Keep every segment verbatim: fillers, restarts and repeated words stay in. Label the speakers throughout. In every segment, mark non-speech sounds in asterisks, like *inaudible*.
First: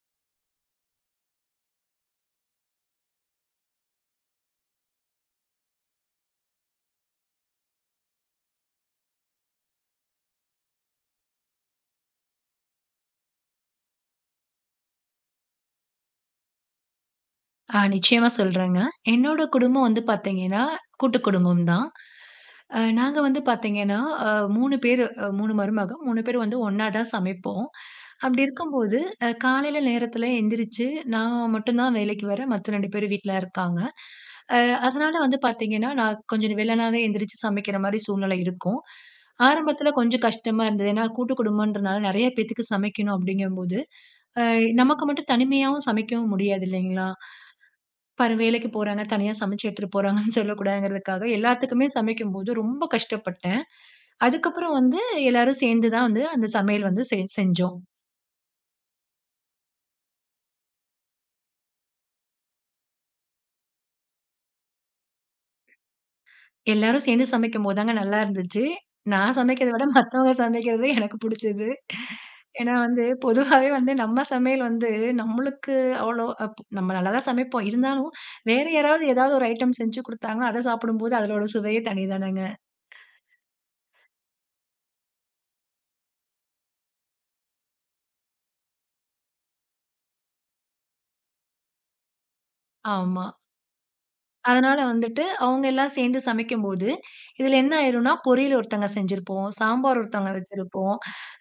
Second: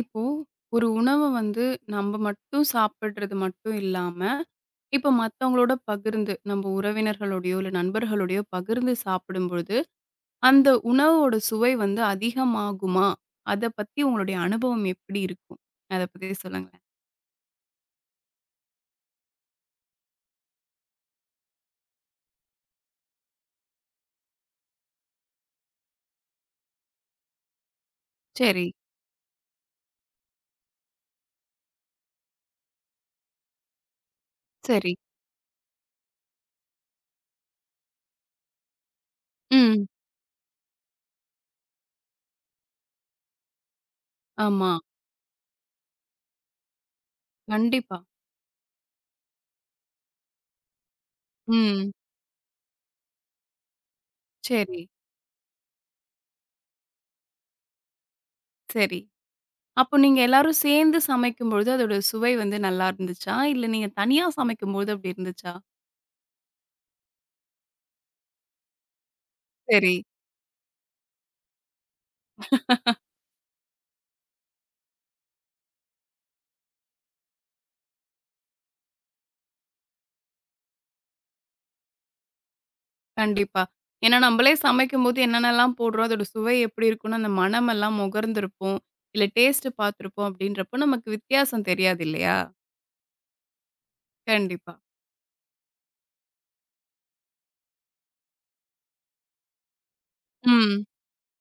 Speaker 1: இப்போ ஒரு உணவ வந்து நம்ம மட்டும் சாப்பிடுறது மட்டும் இல்லாம, இப்போ மத்தவங்களோட பகிர்ந்து நம்ம உறவினர்களோடையோ, இல்ல நண்பர்களோடையோ பகிர்ந்து சாப்பிடும்பொழுது, அந்த உணவோட சுவை வந்து அதிகமாகுமா? அத பத்தி உங்களுடைய அனுபவம் எப்படி இருக்கும்? அத பத்தி சொல்லுங்களேன்.
Speaker 2: ஆ நிச்சயமா சொல்றேங்க. என்னோட குடும்பம் வந்து பார்த்தீங்கன்னா, கூட்டு குடும்பம் தான். அ நாங்க வந்து பார்த்தீங்கன்னா, அ மூணு பேரு, அ மூணு மருமக. மூணு பேரும் வந்து ஒண்ணா தான் சமைப்போம். அப்படி
Speaker 1: சரி,
Speaker 2: இருக்கும்போது, அ காலையில நேரத்தில எந்திரிச்சு, நான் மட்டும் தான் வேலைக்கு வரேன். மத்த ரெண்டு பேரும் வீட்ல இருக்காங்க. அ
Speaker 1: சரி.
Speaker 2: அதனால வந்து பார்த்தீங்கன்னா, நான் கொஞ்சம் வெள்ளனாவே எந்திரிச்சு சமைக்கிற மாரி சூழ்நிலை இருக்கும்.
Speaker 1: ம்.
Speaker 2: ஆரம்பத்தில கொஞ்சம் கஷ்டமா இருந்தது. ஏன்னா கூட்டு குடும்பம்ன்றனால நெறைய பேத்துக்கு சமைக்கணும் அப்படிங்கும்போது, அ
Speaker 1: ஆமா.
Speaker 2: நமக்கு மட்டும் தனிமையாவும் சமைக்கவும் முடியாது இல்லைங்களா?
Speaker 1: கண்டிப்பா.
Speaker 2: பாரு வேலைக்கு போறாங்க, தனியா சமைச்சு எடுத்துட்டு போறாங்கன்னு சொல்லக்கூடாதுங்கிறதுக்காக, எல்லாத்துக்குமே
Speaker 1: ம்.
Speaker 2: சமைக்கும்போது ரொம்ப கஷ்டப்பட்டேன். அதுக்கப்புறம்
Speaker 1: சரி,
Speaker 2: வந்து எல்லாரும் சேர்ந்து தான் வந்து அந்த சமையல் வந்து செ செஞ்சோம்.
Speaker 1: சரி. அப்போ நீங்க எல்லாரும் சேர்ந்து சமைக்கும்பொழுது அதோட சுவை வந்து நல்லா இருந்துச்சா? இல்ல நீங்க தனியா சமைக்கும்போது அப்படி இருந்துச்சா?
Speaker 2: எல்லாரும் சேர்ந்து சமைக்கும்போது தாங்க நல்லா இருந்துச்சு. நான் சமைக்கிறத விட
Speaker 1: சரி.
Speaker 2: மத்தவங்க சமைக்கிறது எனக்கு புடிச்சது. ஏன்னா வந்து பொதுவாவே வந்து நம்ம சமையல் வந்து நம்மளுக்கு அவ்வளோ அப் நம்ம நல்லா தான் சமைப்போம். இருந்தாலும் வேற யாராவது ஏதாவது ஒரு ஐட்டம் செஞ்சு குடுத்தாங்கன்னா, அத சாப்பிடும்போது அதோட சுவையே தனி தானங்க.
Speaker 1: கண்டிப்பா. ஏன்னா நம்பளே சமைக்கும்போது என்னென்னலாம் போடுறோம், அதோட சுவை எப்படி இருக்கும்னு அந்த மனமெல்லாம் முகர்ந்திருப்போம். இல்ல டேஸ்ட் பார்த்துருப்போம் அப்படின்றப்போ நமக்கு வித்தியாசம் தெரியாது இல்லையா?
Speaker 2: ஆமா.
Speaker 1: கண்டிப்பா.
Speaker 2: அதனால வந்துட்டு, அவங்க எல்லாம் சேர்ந்து சமைக்கும்போது, இதில என்ன ஆயிரும்னா, பொரியல் ஒருத்தங்க செஞ்சிருப்போம், சாம்பார் ஒருத்தவங்க
Speaker 1: ம்.
Speaker 2: வச்சிருப்போம்,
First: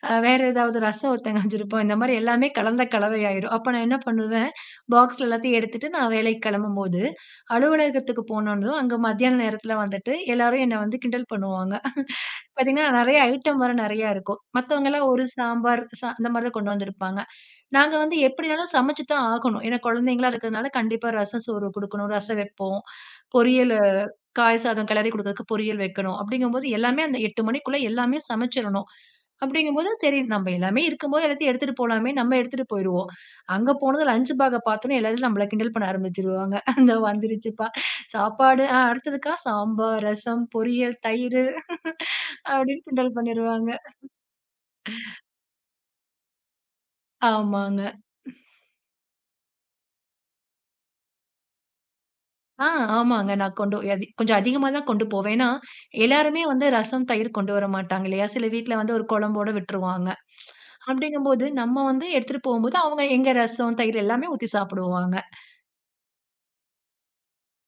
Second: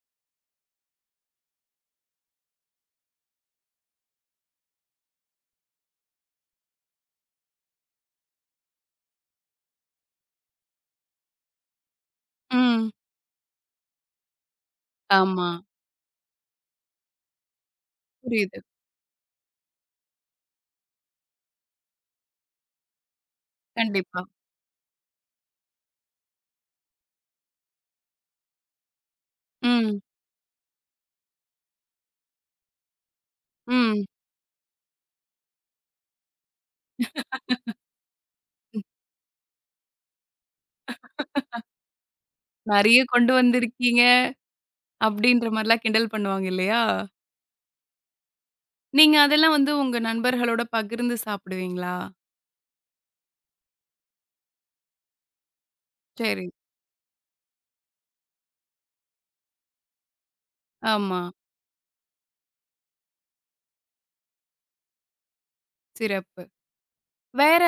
Speaker 2: அ வேற ஏதாவது ரசம் ஒருத்தங்க வச்சிருப்போம். இந்த மாரி எல்லாமே கலந்த கலவையாயிரும். அப்ப நான் என்ன பண்ணுவேன், பாக்ஸ்ல எல்லாத்தையும் எடுத்துட்டு நான் வேலைக்கு கிளம்பும்போது, அலுவலகத்துக்கு போனோனதும், அங்க மத்தியான நேரத்தில வந்துட்டு எல்லாரும் என்ன வந்து கிண்டல் பண்ணுவாங்க. பார்த்தீங்கன்னா,
Speaker 1: ம்.
Speaker 2: நெறைய ஐட்டம் வேற நெறையா இருக்கும். மத்தவங்கலாம் ஒரு
Speaker 1: ஆமா.
Speaker 2: சாம்பார், ச அந்த மாரி தான் கொண்டு வந்திருப்பாங்க. நாங்க வந்து
Speaker 1: புரியுது.
Speaker 2: எப்படினாலும் சமைச்சு தான் ஆகணும். ஏன்னா குழந்தைங்களா இருக்கிறதுனால கண்டிப்பா ரசம் சோறு குடுக்கணும், ரசம் வைப்போம், பொரியல்
Speaker 1: கண்டிப்பா.
Speaker 2: காய் சாதம் கிளறி குடுக்குறதுக்கு பொரியல் வைக்கணும். அப்படிங்கும்போது எல்லாமே அந்த எட்டு மணிக்குள்ள எல்லாமே சமைச்சிரணும். அப்படிங்கும்போது
Speaker 1: ம்.
Speaker 2: சரி நம்ம எல்லாமே இருக்கும்போது எல்லாத்தையும் எடுத்துட்டு போலாமே, நம்ம எடுத்துட்டு போயிருவோம். அங்க
Speaker 1: ம்.
Speaker 2: போனதும் லஞ்ச் பேக்க பார்த்தோனே எல்லாரும் நம்மள கிண்டல் பண்ண ஆரம்பிச்சுருவாங்க. "இந்தா *laughs* வந்துருச்சுப்பா, சாப்பாடு ஆ அடுத்ததுக்கா சாம்பார், ரசம், பொரியல், தயிரு" *laughs* அப்படின்னு
Speaker 1: நெறைய
Speaker 2: கிண்டல்
Speaker 1: கொண்டு
Speaker 2: பண்ணிருவாங்க.
Speaker 1: வந்திருக்கீங்க அப்படின்ற மாரிலாம் கிண்டல் பண்ணுவாங்க இல்லையா?
Speaker 2: ஆமாங்க.
Speaker 1: நீங்க அதெல்லாம் வந்து உங்க நண்பர்களோட பகிர்ந்து சாப்பிடுவீங்களா?
Speaker 2: ஆ ஆமாங்க. நான் கொண்டு அதி கொஞ்சம் அதிகமா தான் கொண்டு போவேன். ஏன்னா எல்லாருமே
Speaker 1: சரி.
Speaker 2: வந்து ரசம், தயிர் கொண்டு வர மாட்டாங்க இல்லையா? சில வீட்ல வந்து ஒரு குழம்போட விட்டுருவாங்க.
Speaker 1: ஆமா.
Speaker 2: அப்படிங்கும்போது, நம்ம வந்து எடுத்துட்டு போகும்போது, அவங்க எங்க ரசம், தயிர் எல்லாமே ஊத்தி சாப்பிடுவாங்க.
Speaker 1: சிறப்பு. வேற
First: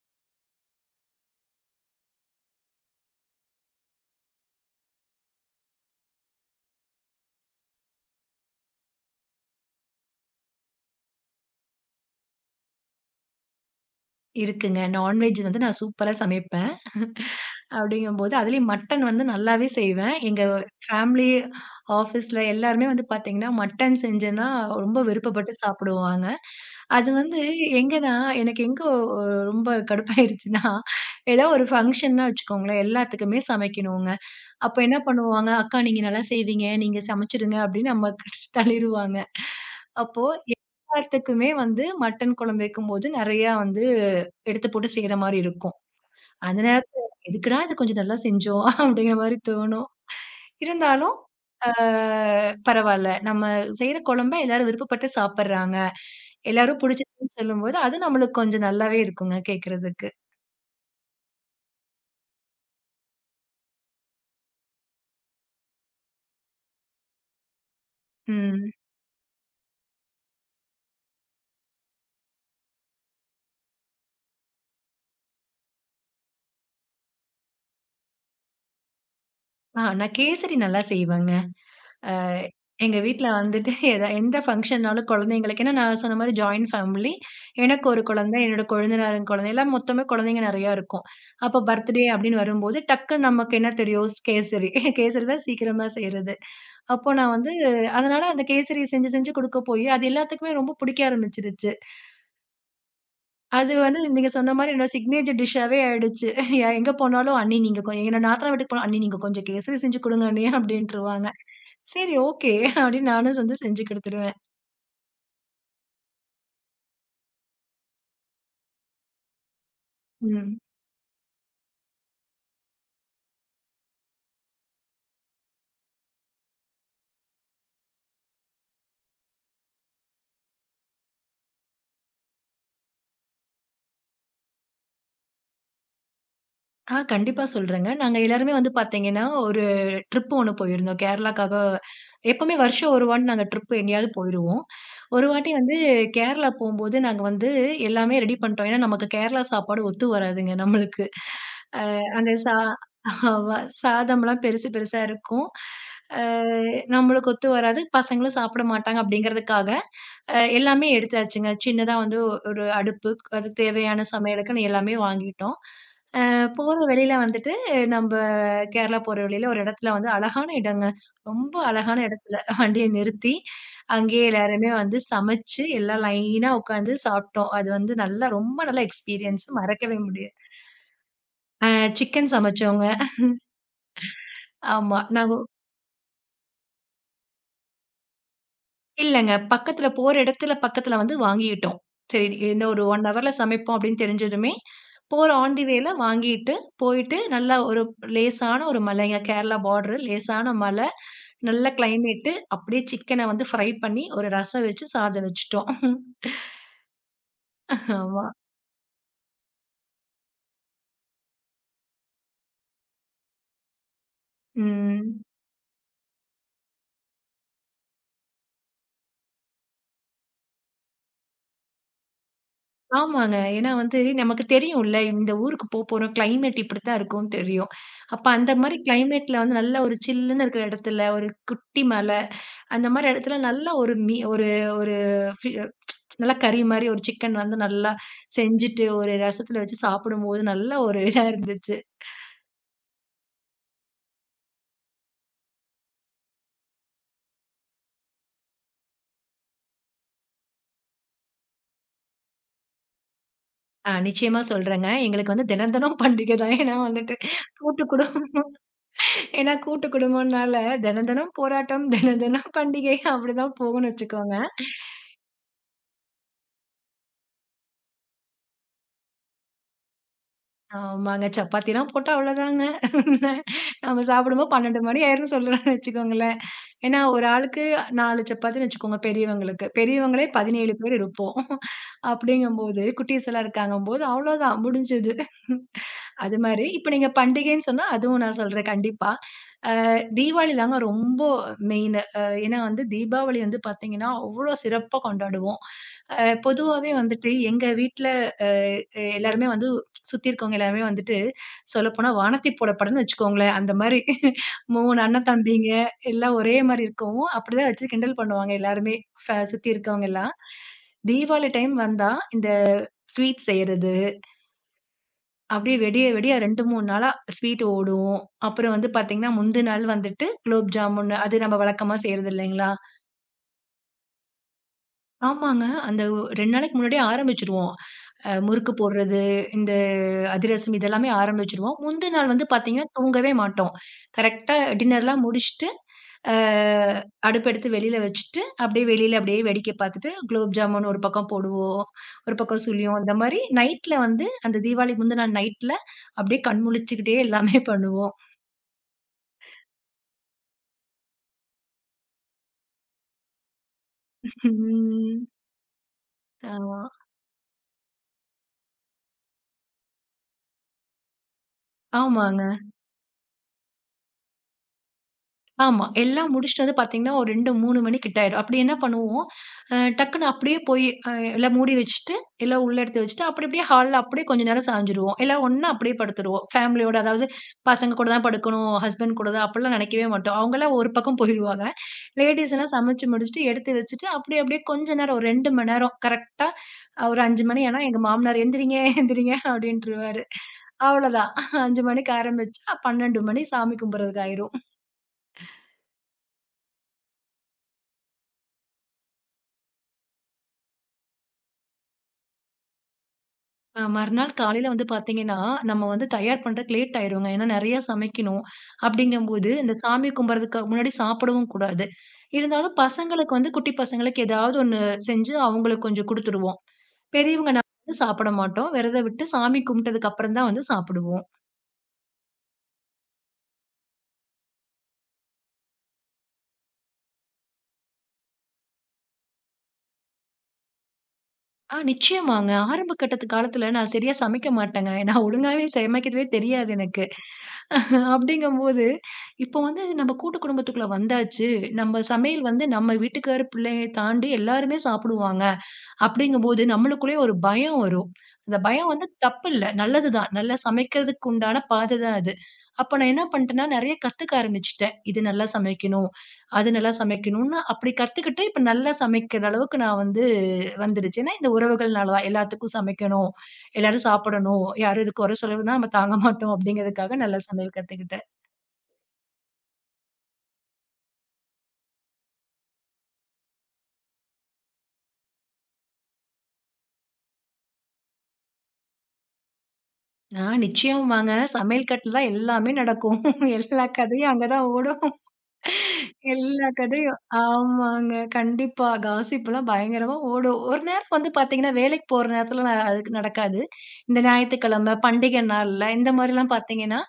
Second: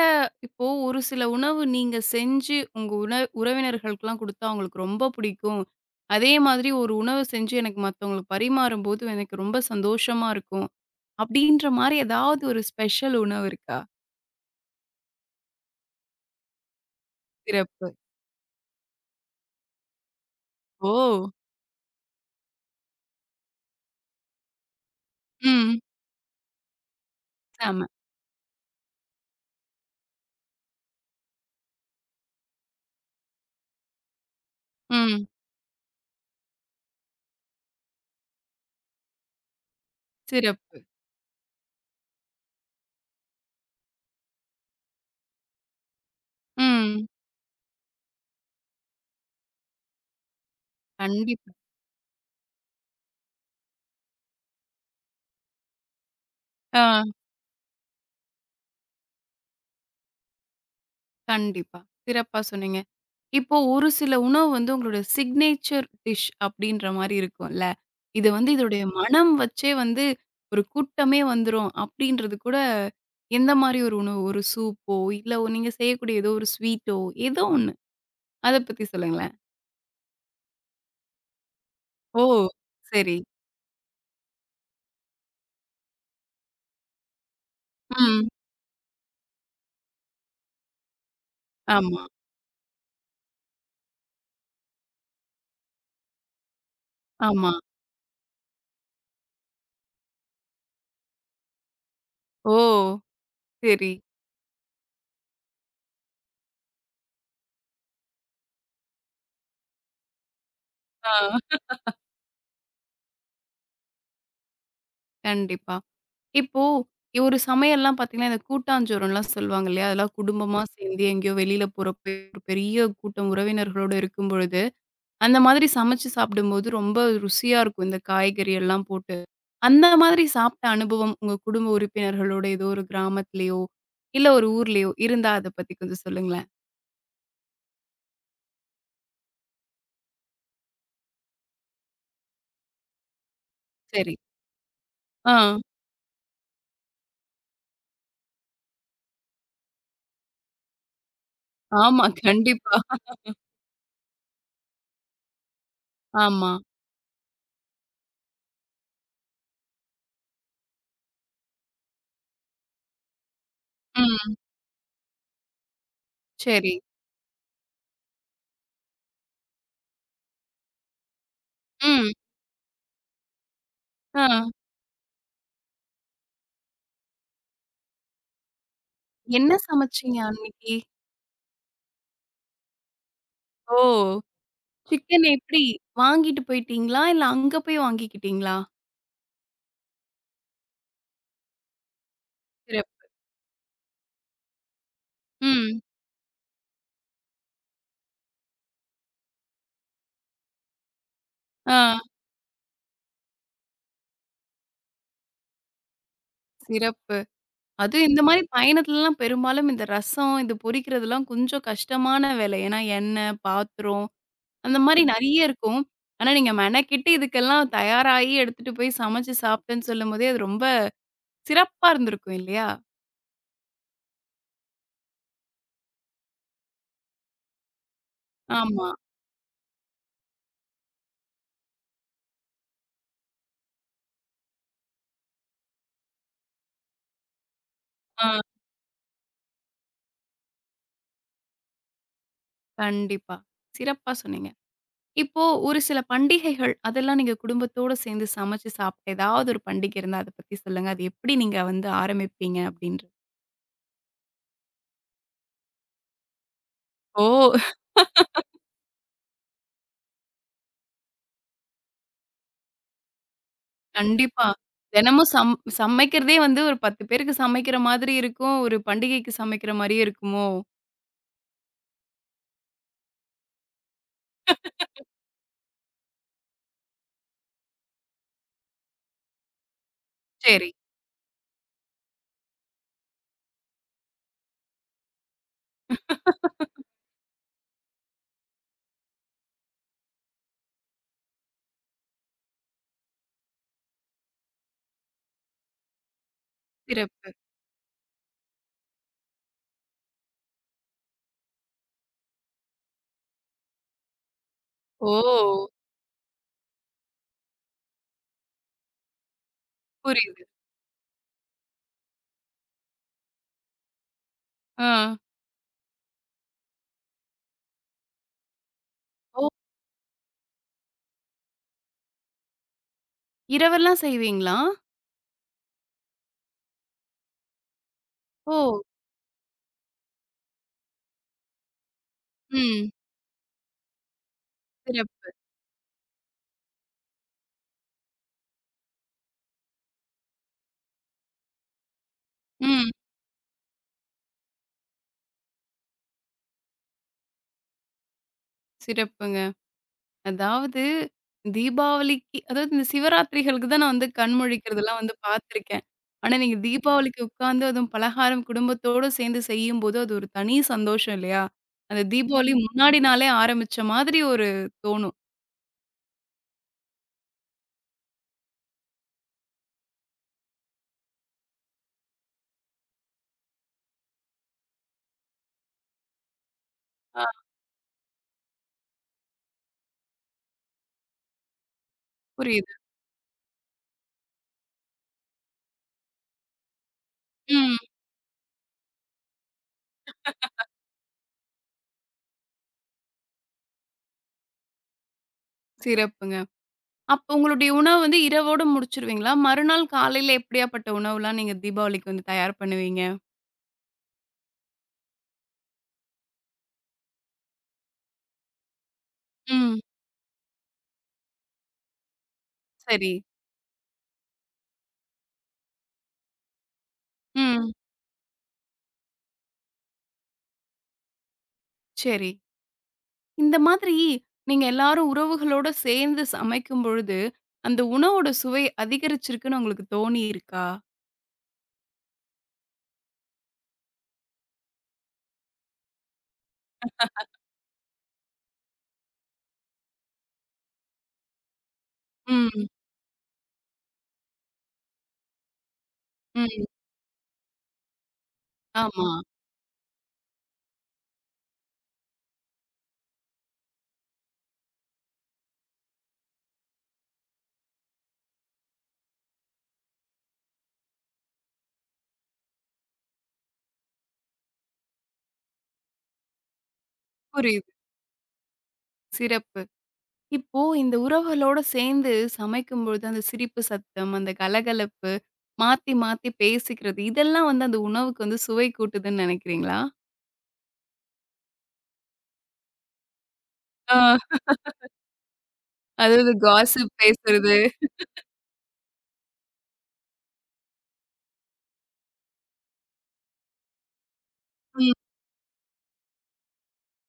Speaker 1: இப்போ ஒரு சில உணவு நீங்க செஞ்சு உங்க உண உறவினர்களுக்குலாம் குடுத்தா அவங்களுக்கு ரொம்ப பிடிக்கும். அதே மாதிரி ஒரு உணவு செஞ்சு எனக்கு மத்தவங்களுக்கு பரிமாறும்போது எனக்கு ரொம்ப சந்தோஷமா இருக்கும். அப்படின்ற மாரி ஏதாவது ஒரு ஸ்பெஷல் உணவு இருக்கா?
Speaker 2: இருக்குங்க. நான்வெஜ் வந்து நான் சூப்பரா சமைப்பேன்.
Speaker 1: சிறப்பு.
Speaker 2: அப்படிங்கும்போது, அதுலயும் மட்டன் வந்து நல்லாவே செய்வேன். எங்க
Speaker 1: ஓ!
Speaker 2: ஃபேமிலி, ஆஃபீஸ்ல எல்லாருமே வந்து பாத்தீங்கன்னா, மட்டன் செஞ்சேன்னா ரொம்ப விருப்பப்பட்டு
Speaker 1: ம்.
Speaker 2: சாப்பிடுவாங்க. அது வந்து
Speaker 1: செம.
Speaker 2: எங்கன்னா, எனக்கு எங்க ஒ ரொம்ப கடுப்பாயிருச்சுன்னா, ஏதோ ஒரு ஃபங்ஷன்னா வச்சுக்கோங்களேன், எல்லாத்துக்குமே சமைக்கணுங்க. அப்ப என்ன
Speaker 1: ம்.
Speaker 2: பண்ணுவாங்க, "அக்கா நீங்க நல்லா செய்வீங்க, நீங்க சமைச்சுடுங்க" அப்படின்னு நம்ம தள்ளிருவாங்க. அப்போ
Speaker 1: சிறப்பு.
Speaker 2: எல்லாத்துக்குமே வந்து மட்டன் குழம்பு வைக்கும்போது நெறையா வந்து எடுத்து போட்டு செய்ற மாரி இருக்கும். அந்த நேரத்துல
Speaker 1: ம்.
Speaker 2: எதுக்குடா இது கொஞ்சம் நல்லா செஞ்சோம் *laughs* அப்படிங்கிற மாரி தோணும். இருந்தாலும்
Speaker 1: கண்டிப்பா.
Speaker 2: அ பரவால்ல. நம்ம செய்ற குழம்ப எல்லாரும் விருப்பப்பட்டு சாப்படுறாங்க. எல்லாரும்
Speaker 1: ஆ.
Speaker 2: புடிச்சதுன்னு சொல்லும்போது, அது நம்மளுக்கு கொஞ்சம் நல்லாவே இருக்குங்க கேட்கறதுக்கு.
Speaker 1: கண்டிப்பா. சிறப்பா சொன்னீங்க. இப்போ ஒரு சில உணவு வந்து உங்களுடைய சிக்னேச்சர் டிஷ் அப்படின்ற மாரி இருக்கும்ல. இது வந்து
Speaker 2: ம்.
Speaker 1: இதோடைய மனம் வச்சே வந்து ஒரு கூட்டமே வந்துரும் அப்படின்றது கூட எந்த மாரி ஒரு உணவு? ஒரு சூப்போ, இல்ல ஒ- நீங்க செய்யக்கூடிய ஏதோ ஒரு ஸ்வீட்டோ, ஏதோ ஒண்ணு. அத பத்தி சொல்லுங்களேன்.
Speaker 2: ஆ நான் கேசரி நல்லா செய்வேங்க. அ
Speaker 1: ஓ!
Speaker 2: எங்க
Speaker 1: சரி.
Speaker 2: வீட்ல வந்துட்டு எதா எந்த ஃபங்ஷன்னாலும் குழந்தைங்களுக்கு ஏன்னா நான் சொன்ன மாரி ஜாயிண்ட் ஃபேமிலி. எனக்கு ஒரு
Speaker 1: ம்.
Speaker 2: குழந்தை, என்னோட கொழுந்தனாரின் குழந்தை எல்லாம் மொத்தமே குழந்தைங்க நெறையா இருக்கும். அப்ப
Speaker 1: ஆமா,
Speaker 2: பர்த்டே அப்படின்னு வரும்போது டக்குன்னு நமக்கு என்ன தெரியும்? கேசரி. கேசரி தான் சீக்கிரமா செய்றது. அப்போ நான்
Speaker 1: ஆமா.
Speaker 2: வந்து அதனால அந்த கேசரி செஞ்சு செஞ்சு குடுக்க போயி, அது எல்லாத்துக்குமே ரொம்ப புடிக்க ஆரம்பிச்சுருச்சு.
Speaker 1: ஓ!
Speaker 2: அது
Speaker 1: சரி.
Speaker 2: வந்து நீங்க சொன்ன மாரி என்னோட சிக்னேச்சர் டிஷ்ஷாவே ஆயிடுச்சு. எ- எங்க போனாலும், "அண்ணி நீங்க கொஞ்" என்னோட நாத்தனார் வீட்டுக்கு போனா, "அண்ணி நீங்க கொஞ்சம் கேசரி செஞ்சு குடுங்க அண்ணி" அப்படின்ருவாங்க.
Speaker 1: ஆ.
Speaker 2: சரி, ஓகே. அப்டின்னு நானும் வந்து செஞ்சு குடுத்துருவேன்.
Speaker 1: கண்டிப்பா. இப்போ ஒரு சமையல்லாம் பார்த்தீங்கன்னா, இந்த கூட்டாஞ்சோறுலாம் சொல்லுவாங்க இல்லையா? அதெல்லாம்
Speaker 2: ம்.
Speaker 1: குடும்பமா சேர்ந்து எங்கேயோ வெளியில போறப்ப ஒரு பெரிய கூட்டம் உறவினர்களோட இருக்கும்பொழுது, அந்த மாதிரி சமைச்சு சாப்பிடும்போது ரொம்ப ருசியா இருக்கும். இந்த காய்கறி எல்லாம் போட்டு. அந்த மாதிரி சாப்பிட்ட அனுபவம் உங்க குடும்ப உறுப்பினர்களோட ஏதோ ஒரு கிராமத்திலயோ, இல்ல ஒரு ஊர்லயோ இருந்தா அத பத்தி கொஞ்சம் சொல்லுங்களேன்?
Speaker 2: ஆ கண்டிப்பா சொல்றேங்க. நாங்க எல்லாருமே வந்து பார்த்தீங்கன்னா, ஒரு ட்ரிப் ஒண்ணு போயிருந்தோம். கேரளாக்காக எப்பவுமே வருஷம் ஒரு வாட்டி நாங்க ட்ரிப் எங்கேயாவது
Speaker 1: சரி.
Speaker 2: போயிருவோம். ஒரு வாட்டி
Speaker 1: ஆ.
Speaker 2: வந்து கேரளா போம்போது நாங்க வந்து எல்லாமே ரெடி பண்ணிட்டோம். ஏன்னா, நமக்கு கேரளா சாப்பாடு ஒத்து வராதுங்க நம்மளுக்கு.
Speaker 1: ஆமா.
Speaker 2: அந்த சா
Speaker 1: கண்டிப்பா.
Speaker 2: ஆமா. சாதம்லாம் பெருசு பெருசா இருக்கும். அ
Speaker 1: ஆமா.
Speaker 2: நம்மளுக்கு ஒத்து வராது. பசங்களும் சாப்பிட மாட்டாங்க அப்டிங்கிறதுக்காக அ எல்லாமே எடுத்தாச்சுங்க. சின்னதா வந்து ஒரு அடுப்பு, அதுக்கு தேவையான
Speaker 1: ம்.
Speaker 2: சமையலுக்குன்னு எல்லாமே வாங்கிட்டோம். அ
Speaker 1: சரி.
Speaker 2: போற வழியில வந்துட்டு நம்ப கேரளா போற வழியில ஒரு இடத்துல வந்து அழகான இடங்க. ரொம்ப அழகான
Speaker 1: ம்.
Speaker 2: இடத்துல வண்டிய நிறுத்தி, அங்கேயே
Speaker 1: ஆ.
Speaker 2: எல்லாருமே வந்து சமைச்சு, எல்லாம் லைனா உட்காந்து சாப்பிட்டோம். அது வந்து நல்லா ரொம்ப நல்ல எக்ஸ்பீரியன்ஸ்
Speaker 1: என்ன
Speaker 2: மறக்கவே
Speaker 1: சமைச்சீங்க
Speaker 2: முடியாது.
Speaker 1: அன்னைக்கு?
Speaker 2: அ சிக்கன் சமைச்சோங்க.
Speaker 1: ஓ!
Speaker 2: ஆமா.
Speaker 1: சிக்கன்
Speaker 2: நாங்க
Speaker 1: எப்படி வாங்கிட்டு போயிட்டீங்களா? இல்ல அங்க போய் வாங்கிக்கிட்டீங்களா?
Speaker 2: இல்லங்க. பக்கத்துல போற இடத்துல பக்கத்துல வந்து வாங்கிட்டோம். சரி இந்த ஒரு
Speaker 1: சிறப்
Speaker 2: 1 ஹவர்ல சமைப்போம் அப்படின்னு தெரிஞ்சதுமே, போற ஆன் தி
Speaker 1: ம்.
Speaker 2: வேல வாங்கிட்டு, போயிட்டு நல்லா ஒரு லேசான ஒரு மலைங்க. கேரளா பார்டர் லேசான மலை. நல்ல
Speaker 1: ஆ.
Speaker 2: கிளைமேட்டு. அப்படியே சிக்கன வந்து ஃப்ரை பண்ணி ஒரு ரசம் வச்சு சாதம் வச்சுட்டோம்.
Speaker 1: சிறப்பு. அதுவும் இந்த
Speaker 2: ஆமா.
Speaker 1: மாரி பயணத்துலலாம் பெரும்பாலும் இந்த ரசம், இது பொரிக்கிறதெல்லாம் கொஞ்சம் கஷ்டமான வேலை. ஏன்னா எண்ணெய், பாத்திரம் அந்த மாரி
Speaker 2: ம்.
Speaker 1: நெறைய இருக்கும். ஆனா நீங்க மெனக்கெட்டு இதுக்கெல்லாம் தயாராகி எடுத்துட்டு போய் சமைச்சு சாப்பிட்டேன்னு சொல்லும்போதே, அது ரொம்ப சிறப்பா இருந்திருக்கும் இல்லையா?
Speaker 2: ஆமாங்க. ஏன்னா வந்து நமக்கு தெரியும்ல, இந்த ஊருக்கு போப்போறோம். கிளைமேட் இப்படித்தான் இருக்கும்னு தெரியும். அப்ப அந்த மாரி
Speaker 1: ஆமா.
Speaker 2: கிளைமேட்ல வந்து நல்ல ஒரு சில்லுன்னு இருக்கிற இடத்துல ஒரு குட்டி மலை அந்த மாரி இடத்துல நல்லா ஒரு மீ ஒரு ஒரு ஃபி நல்லா கறி மாரி ஒரு சிக்கன் வந்து நல்லா
Speaker 1: ஆ.
Speaker 2: செஞ்சுட்டு, ஒரு ரசத்துல வச்சு சாப்பிடும்போது நல்ல ஒரு இதா இருந்துச்சு.
Speaker 1: கண்டிப்பா. சிறப்பா சொன்னீங்க. இப்போ ஒரு சில பண்டிகைகள், அதெல்லாம் நீங்க குடும்பத்தோட சேர்ந்து சமைச்சு சாப்பிட்ட ஏதாவது ஒரு பண்டிகை இருந்தா அத பத்தி சொல்லுங்க. அது எப்படி நீங்க வந்து ஆரம்பிப்பீங்க அப்படின்றது?
Speaker 2: ஆ நிச்சயமா சொல்றேங்க. எங்களுக்கு வந்து தினம் தினம் பண்டிகை தான். ஏன்னா வந்துட்டு
Speaker 1: ஓ!
Speaker 2: கூட்டு குடும் ஏன்னா கூட்டு குடும்பம்னால தினம் தினம் போராட்டம், தினம் தினம் பண்டிகை அப்படிதான் போகும்னு வச்சுக்கோங்க.
Speaker 1: கண்டிப்பா. தினமும் சம் சமைக்கிறதே வந்து ஒரு பத்து பேருக்கு சமைக்கிற மாதிரி இருக்கும். ஒரு பண்டிகைக்கு சமைக்கிற மாரியே இருக்குமோ?
Speaker 2: ஆமாங்க. சப்பாத்திலாம் போட்டா அவ்வளோதாங்க. நம்ம சாப்பிடும்போது பன்னிரண்டு மணி ஆயிரும்ன்னு சொல்றேன்னு வச்சுக்கோங்களேன். ஏன்னா, ஒரு ஆளுக்கு நாலு சப்பாத்தின்னு வச்சுக்கோங்க பெரியவங்களுக்கு. பெரியவங்களே
Speaker 1: சரி.
Speaker 2: பதினேழு பேர் இருப்போம். அப்படிங்கும்போது குட்டீஸ் எல்லாம் இருக்காங்கம்போது அவ்வளோதான் முடிஞ்சுது. அது மாரி, இப்ப நீங்க பண்டிகைன்னு சொன்னா, அதுவும் நான் சொல்றேன் கண்டிப்பா. அ தீபாவளி தாங்க ரொம்ப மெயினு. அ ஏன்னா வந்து தீபாவளி வந்து பாத்தீங்கன்னா, அவ்ளோ சிறப்பா கொண்டாடுவோம். அ பொதுவாவே வந்துட்டு
Speaker 1: சிறப்பு.
Speaker 2: எங்க வீட்ல அ எல்லாருமே வந்து சுத்தி இருக்கவங்க எல்லாருமே வந்துட்டு சொல்லப்போனா வானத்தி போட படம்னு வச்சுக்கோங்களேன். அந்த மாரி *laughs* மூணு அண்ணன் தம்பிங்க
Speaker 1: ஓ!
Speaker 2: எல்லாம் ஒரே மாரி இருக்கவும், அப்படிதான் வச்சு கிண்டல் பண்ணுவாங்க எல்லாருமே, ஃப சுத்தி இருக்கவங்க எல்லாம்.
Speaker 1: புரியுது.
Speaker 2: தீபாவளி டைம் வந்தா இந்த ஸ்வீட் செய்றது
Speaker 1: ஆ.
Speaker 2: அப்படியே வெடிய வெடிய ரெண்டு, மூணு நாளா ஸ்வீட் ஓடும். அப்புறம் வந்து பார்த்தீங்கன்னா,
Speaker 1: ஓ!
Speaker 2: முந்தின நாள் வந்துட்டு குலோப் ஜாமுன் அது நம்ம வழக்கமா செய்றது இல்லைங்களா?
Speaker 1: இரவெல்லாம் செய்வீங்களா?
Speaker 2: ஆமாங்க. அந்த ரெண்டு நாளைக்கு முன்னாடியே ஆரம்பிச்சுருவோம். அ
Speaker 1: ஓ!
Speaker 2: முறுக்கு போடுறது, இந்த அதிரசம் இதெல்லாமே ஆரம்பிச்சுருவோம். முந்தின நாள் வந்து பார்த்தீங்கன்னா,
Speaker 1: ம்.
Speaker 2: தூங்கவே மாட்டோம். கரெக்ட்டா டின்னர்லாம்
Speaker 1: சிறப்பு.
Speaker 2: முடிச்சுட்டு, அ அடுப்பெடுத்து வெளியில வச்சுட்டு, அப்படியே வெளியில அப்படியே வேடிக்கை பார்த்துட்டு, குலோப் ஜாமுன் ஒரு பக்கம் போடுவோம். ஒரு பக்கம்
Speaker 1: ம்.
Speaker 2: சுழியம். அந்த மாரி நைட்ல வந்து அந்த தீபாவளிக்கு முந்தின நாள் நைட்ல அப்படியே கண் முழிச்சுக்கிட்டே எல்லாமே பண்ணுவோம்.
Speaker 1: சிறப்புங்க. அதாவது தீபாவளிக்கு அதாவது இந்த சிவராத்திரிகளுக்கு தான் நான் வந்து கண் முழிக்கிறதெல்லாம் வந்து
Speaker 2: ம்.
Speaker 1: பார்த்துருக்கேன். ஆனா, நீங்க
Speaker 2: ஆமா.
Speaker 1: தீபாவளிக்கு உட்கார்ந்து அதுவும் பலகாரம் குடும்பத்தோட சேர்ந்து செய்யும்போது, அது ஒரு தனி சந்தோஷம் இல்லையா? அந்த
Speaker 2: ஆமாங்க.
Speaker 1: தீபாவளி முன்னாடி நாளே ஆரம்பிச்ச மாதிரி ஒரு தோணும்.
Speaker 2: ஆமா. எல்லாம் முடிச்சுட்டு வந்து பார்த்தீங்கன்னா, ஒரு ரெண்டு, மூணு மணி கிட்ட ஆயிரும். அப்படி என்ன பண்ணுவோம், அ டக்குன்னு அப்படியே போய் அ எல்லாம் மூடி வச்சுட்டு, எல்லாம் உள்ள எடுத்து வச்சுட்டு, அப்படி அப்படியே ஹால்ல அப்படியே கொஞ்ச நேரம் சாஞ்சுருவோம். எல்லாம் ஒண்ணா அப்படியே படுத்துருவோம். ஃபேமிலியோட அதாவது
Speaker 1: ஆ.
Speaker 2: பசங்க கூட தான் படுக்கணும், ஹஸ்பண்ட் கூட தான் அப்படிலாம் நினைக்கவே மாட்டோம். அவங்கலாம் ஒரு பக்கம் போயிருவாங்க. லேடீஸ்
Speaker 1: புரியுது.
Speaker 2: எல்லாம் சமைச்சு முடிச்சுட்டு எடுத்து வச்சுட்டு, அப்படி அப்படியே கொஞ்ச நேரம் ஒரு ரெண்டு மணி நேரம் கரெக்ட்டா ஒரு அஞ்சு மணி
Speaker 1: ம்.
Speaker 2: ஆனா எங்க மாமனார் எந்திரிங்க எந்திரிங்க அப்படின்ருவாரு. அவ்வளோதான். அஞ்சு மணிக்கு ஆரம்பிச்சா பன்னிரண்டு மணி சாமி கும்பிடுறதுக்கு ஆயிரும்.
Speaker 1: சிறப்புங்க. அப்ப உங்களுடைய உணவு வந்து இரவோட முடிச்சுருவீங்களா? மறுநாள் காலையில எப்படியாப்பட்ட உணவுலாம் நீங்க தீபாவளிக்கு வந்து தயார் பண்ணுவீங்க?
Speaker 2: அ மறுநாள் காலையில வந்து பார்த்தீங்கன்னா, நம்ம வந்து தயார் பண்றதுக்கு லேட் ஆயிருங்க. ஏன்னா நெறைய சமைக்கணும். அப்படிங்கும்போது இந்த
Speaker 1: ம்.
Speaker 2: சாமி கும்பிடுறதுக்கு முன்னாடி சாப்பிடவும் கூடாது. இருந்தாலும்
Speaker 1: சரி.
Speaker 2: பசங்களுக்கு வந்து குட்டி பசங்களுக்கு ஏதாவது ஒண்ணு செஞ்சு அவங்களுக்கு கொஞ்சம் குடுத்துருவோம். பெரியவங்க நான்
Speaker 1: ம்.
Speaker 2: வந்து சாப்பிட மாட்டோம். விரத விட்டு சாமி கும்பிட்டதுக்கு அப்புறம் தான் வந்து சாப்பிடுவோம்.
Speaker 1: சரி. இந்த மாதிரி நீங்க எல்லாரும் உறவுகளோட சேர்ந்து சமைக்கும் பொழுது, அந்த உணவோட சுவை அதிகரிச்சிருக்குன்னு உங்களுக்கு தோணியிருக்கா?
Speaker 2: ஆ நிச்சயமாங்க. ஆரம்ப கட்டத்து காலத்துல நான் சரியா சமைக்க மாட்டேங்க. நான் ஒழுங்காவே சமைக்கவே தெரியாது எனக்கு. அப்படிங்கும்போது, இப்போ வந்து நம்ம கூட்டு குடும்பத்துக்குள்ள வந்தாச்சு. நம்ம சமையல் வந்து
Speaker 1: ம்,
Speaker 2: நம்ம வீட்டுக்காரு, பிள்ளைய தாண்டி எல்லாருமே சாப்பிடுவாங்க. அப்படிங்கும்போது
Speaker 1: ம்.
Speaker 2: நம்மளுக்குள்ளேயே ஒரு பயம் வரும். அந்த பயம் வந்து
Speaker 1: ஆமா.
Speaker 2: தப்பில்ல. நல்லது தான். நல்லா சமைக்கிறதுக்கு உண்டான பாதை தான் அது. அப்ப நான் என்ன பண்ணிட்டேன்னா, நெறைய கத்துக்க ஆரம்பிச்சுட்டேன். இது நல்லா சமைக்கணும், அது நல்லா சமைக்கணும்னு அப்படி கத்துக்கிட்டு, இப்ப நல்லா சமைக்கிற அளவுக்கு நான் வந்து வந்துருச்சு. ஏன்னா இந்த உறவுகள்னால தான். எல்லாத்துக்கும் சமைக்கணும், எல்லாரும் சாப்பிடணும், யாரும் இது குறை சொல்லணும்னா நம்ம தாங்க மாட்டோம் அப்படிங்கிறதுக்காக நல்லா
Speaker 1: புரியுது.
Speaker 2: சமையல் கத்துக்கிட்டேன்.
Speaker 1: சிறப்பு. இப்போ இந்த உறவுகளோட சேர்ந்து சமைக்கும்பொழுது, அந்த சிரிப்பு சத்தம், அந்த கலகலப்பு, மாத்தி மாத்தி பேசிக்கிறது, இதெல்லாம் வந்து அந்த உணவுக்கு வந்து சுவை கூட்டுதுன்னு நினைக்கிறீங்களா?
Speaker 2: ஆ நிச்சயம் வாங்க. சமையல் கட்டுல தான் எல்லாமே நடக்கும். *laughs* எல்லா
Speaker 1: ஆ,
Speaker 2: கதையும் அங்க தான் ஓடும்.
Speaker 1: அதாவது
Speaker 2: எல்லா
Speaker 1: காசிப்
Speaker 2: கதையும்.
Speaker 1: பேசுறது.
Speaker 2: ஆமாங்க. கண்டிப்பா. காசிப்லாம் பயங்கரமா ஓடும். ஒரு நேரம் வந்து பார்த்தீங்கன்னா, வேலைக்கு போற நேரத்துல நான் அதுக்கு நடக்காது. இந்த
Speaker 1: ம்.
Speaker 2: ஞாயித்துக்கிழமை, பண்டிகை நாள்ல இந்த மாரிலாம் பார்த்தீங்கன்னா,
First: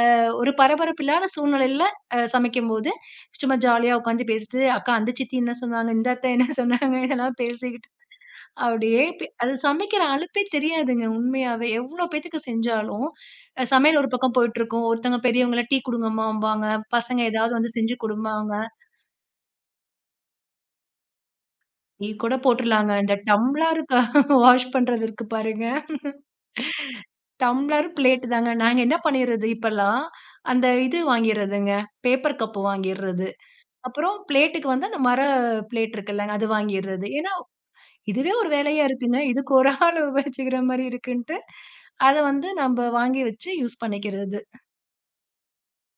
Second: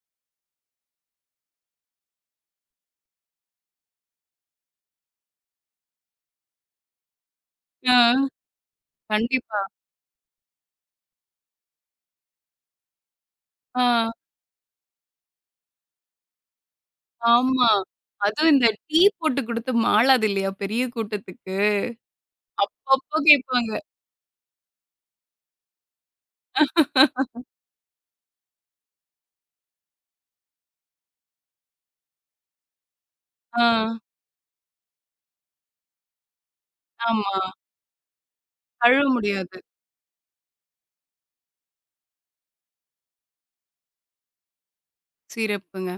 Speaker 2: அ ஒரு பரபரப்பு இல்லாத சூழ்நிலையில அ சமைக்கும்போது, சும்மா ஜாலியா உட்காந்து பேசிட்டு, அக்கா அந்த சித்தி என்ன சொன்னாங்க, இந்த அத்தை என்ன சொன்னாங்க இதெல்லாம் பேசிக்கிட்டு
Speaker 1: ஆ.
Speaker 2: அப்படியே பி அது
Speaker 1: கண்டிப்பா.
Speaker 2: சமைக்கிற அலுப்பே தெரியாதுங்க உண்மையாவே. எவ்ளோ பேத்துக்கு செஞ்சாலும், அ சமையல் ஒரு
Speaker 1: ஆ,
Speaker 2: பக்கம் போயிட்டுருக்கும். ஒருத்தங்க பெரியவங்கள டீ குடுங்கம்மாம்பாங்க. பசங்க ஏதாவது
Speaker 1: ஆமா.
Speaker 2: வந்து செஞ்சு
Speaker 1: அதுவும்
Speaker 2: குடும்பாங்க.
Speaker 1: இந்த டீ போட்டு குடுத்து மாளாது இல்லையா பெரிய கூட்டத்துக்கு?
Speaker 2: டீ கூட போட்டுர்லாங்க. இந்த
Speaker 1: அப்பப்போ
Speaker 2: டம்ளர்
Speaker 1: கேட்பாங்க.
Speaker 2: க *laughs* வாஷ் பண்றது இருக்கு பாருங்க. டம்ளர், பிளேட் தாங்க. நாங்க என்ன பண்ணிறது இப்பல்லாம், அந்த இது வாங்கிறதுங்க. பேப்பர் கப் வாங்கிறது.
Speaker 1: ஆ,
Speaker 2: அப்புறம் பிளேட்டுக்கு வந்து அந்த மர பிளேட் இருக்குல்லங்க. அது வாங்கிறது.
Speaker 1: ஆமா.
Speaker 2: ஏன்னா இதுவே ஒரு வேலையா
Speaker 1: கழுவ
Speaker 2: இருக்குங்க. இதுக்கு
Speaker 1: முடியாது.
Speaker 2: ஒரு ஆள் உபயோகிச்சுக்கிற மாரி இருக்குன்ட்டு, அத வந்து நம்ப வாங்கி வச்சு யூஸ் பண்ணிக்கிறது.
Speaker 1: சிறப்புங்க.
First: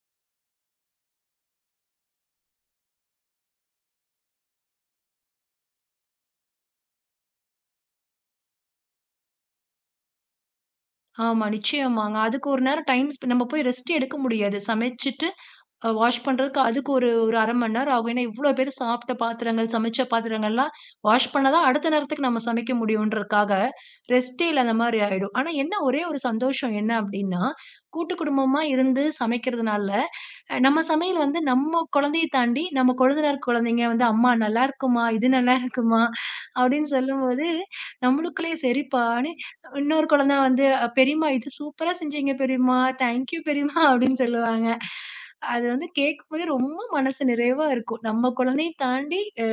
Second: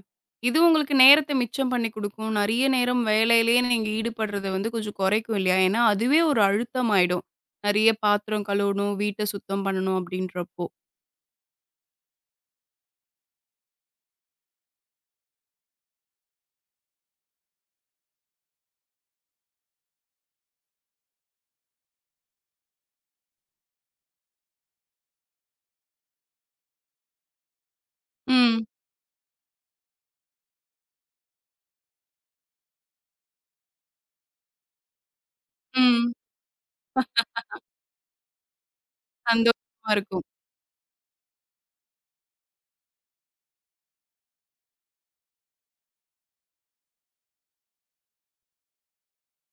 Speaker 1: இது உங்களுக்கு நேரத்த மிச்சம் பண்ணி குடுக்கும். நெறைய நேரம் வேலையிலேயே நீங்க ஈடுபடுறத வந்து கொஞ்சம் குறைக்கும் இல்லையா? ஏன்னா, அதுவே ஒரு அழுத்தம் ஆயிடும். நெறைய பாத்திரம் கழுவணும், வீட்ட சுத்தம் பண்ணணும் அப்படின்றப்போ.
Speaker 2: ஆமா, நிச்சயமாங்க. அதுக்கு ஒரு நேரம் டைம் ஸ்பெ நம்ம போய் ரெஸ்ட் எடுக்க முடியாது. சமைச்சுட்டு அ வாஷ் பண்றதுக்கு அதுக்கு ஒரு ஒரு அரை மணி நேரம் ஆகும். ஏன்னா, இவ்ளோ பேர் சாப்பிட்ட பாத்திரங்கள், சமைச்ச பாத்திரங்கள்லாம் வாஷ் பண்ணா தான் அடுத்த நேரத்துக்கு நம்ம சமைக்க முடியுன்றதுக்காக, ரெஸ்ட்டே இல்லாத மாரி ஆயிடும். ஆனா என்ன ஒரே ஒரு சந்தோஷம் என்ன அப்டின்னா, கூட்டு குடும்பமா
Speaker 1: ம்,
Speaker 2: இருந்து சமைக்கிறதுனால அ நம்ம சமையல் வந்து நம்ம குழந்தைய தாண்டி, நம்ம கொழுந்தனார் குழந்தைங்க வந்து, "அம்மா நல்லாருக்குமா? இது நல்லாருக்குமா?"
Speaker 1: ம்.
Speaker 2: அப்படின்னு சொல்லும்போது, நம்மளுக்குள்ளயே சரிப்பான்னு
Speaker 1: சந்தோஷமா
Speaker 2: இன்னொரு
Speaker 1: இருக்கும்.
Speaker 2: குழந்த வந்து, "அ பெரியம்மா இது சூப்பரா செஞ்சீங்க பெரியம்மா. தேங்க்யூ பெரியம்மா" அப்படின்னு சொல்லுவாங்க. அது வந்து கேட்கும்போதே ரொம்ப மனசு நிறைவா இருக்கும். நம்ம குழந்தைய தாண்டி அ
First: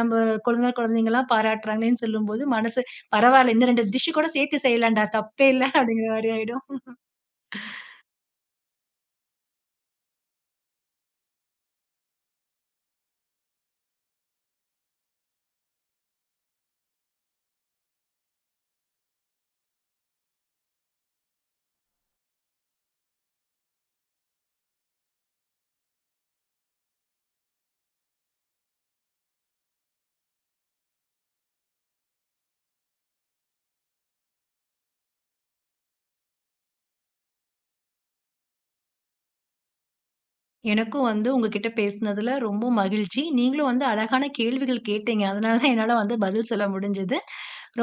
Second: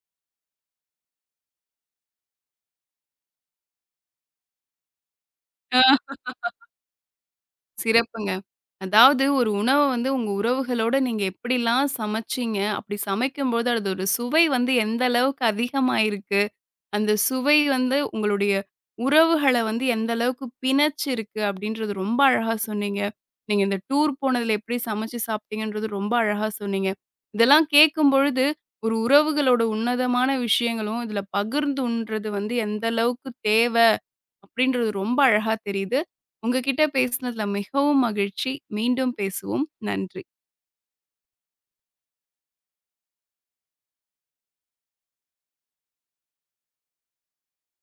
Speaker 2: நம்ம கொழுந்தனார் குழந்தைங்கலாம் பாராட்டுறாங்களேன்னு சொல்லும்போது, மனசு "பரவால்ல, இன்னும் ரெண்டு டிஷ் கூட சேர்த்து செய்யலாம்டா, தப்பே இல்ல"
Speaker 1: ஆ,
Speaker 2: அப்படிங்கிற மாரி ஆயிடும்.
Speaker 1: சிறப்புங்க. அதாவது ஒரு உணவ வந்து உங்க உறவுகளோட நீங்க எப்படிலாம் சமைச்சீங்க? அப்படி சமைக்கும்போது அதோட சுவை வந்து எந்த அளவுக்கு அதிகமாயிருக்கு? அந்த சுவை வந்து உங்களுடைய உறவுகள வந்து எந்த அளவுக்கு பிணைச்சிருக்கு அப்படின்றது ரொம்ப அழகா சொன்னீங்க. நீங்க இந்த டூர் போனதுல எப்படி சமைச்சு சாப்பிட்டீங்கன்றது ரொம்ப அழகா சொன்னீங்க. இதெல்லாம் கேட்கும்பொழுது, ஒரு உறவுகளோட உன்னதமான விஷயங்களும், இதுல பகிர்ந்து உண்றது வந்து எந்த அளவுக்கு தேவை அப்படின்றது ரொம்ப அழகா தெரியுது. உங்ககிட்ட பேசினதுல மிகவும் மகிழ்ச்சி. மீண்டும் பேசுவோம். நன்றி.
Speaker 2: எனக்கும் வந்து உங்ககிட்ட பேசினதுல ரொம்ப மகிழ்ச்சி. நீங்களும் வந்து அழகான கேள்விகள் கேட்டீங்க. அதனால தான் என்னால வந்து பதில் சொல்ல முடிஞ்சது.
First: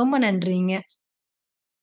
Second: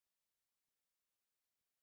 Speaker 2: ரொம்ப நன்றிங்க.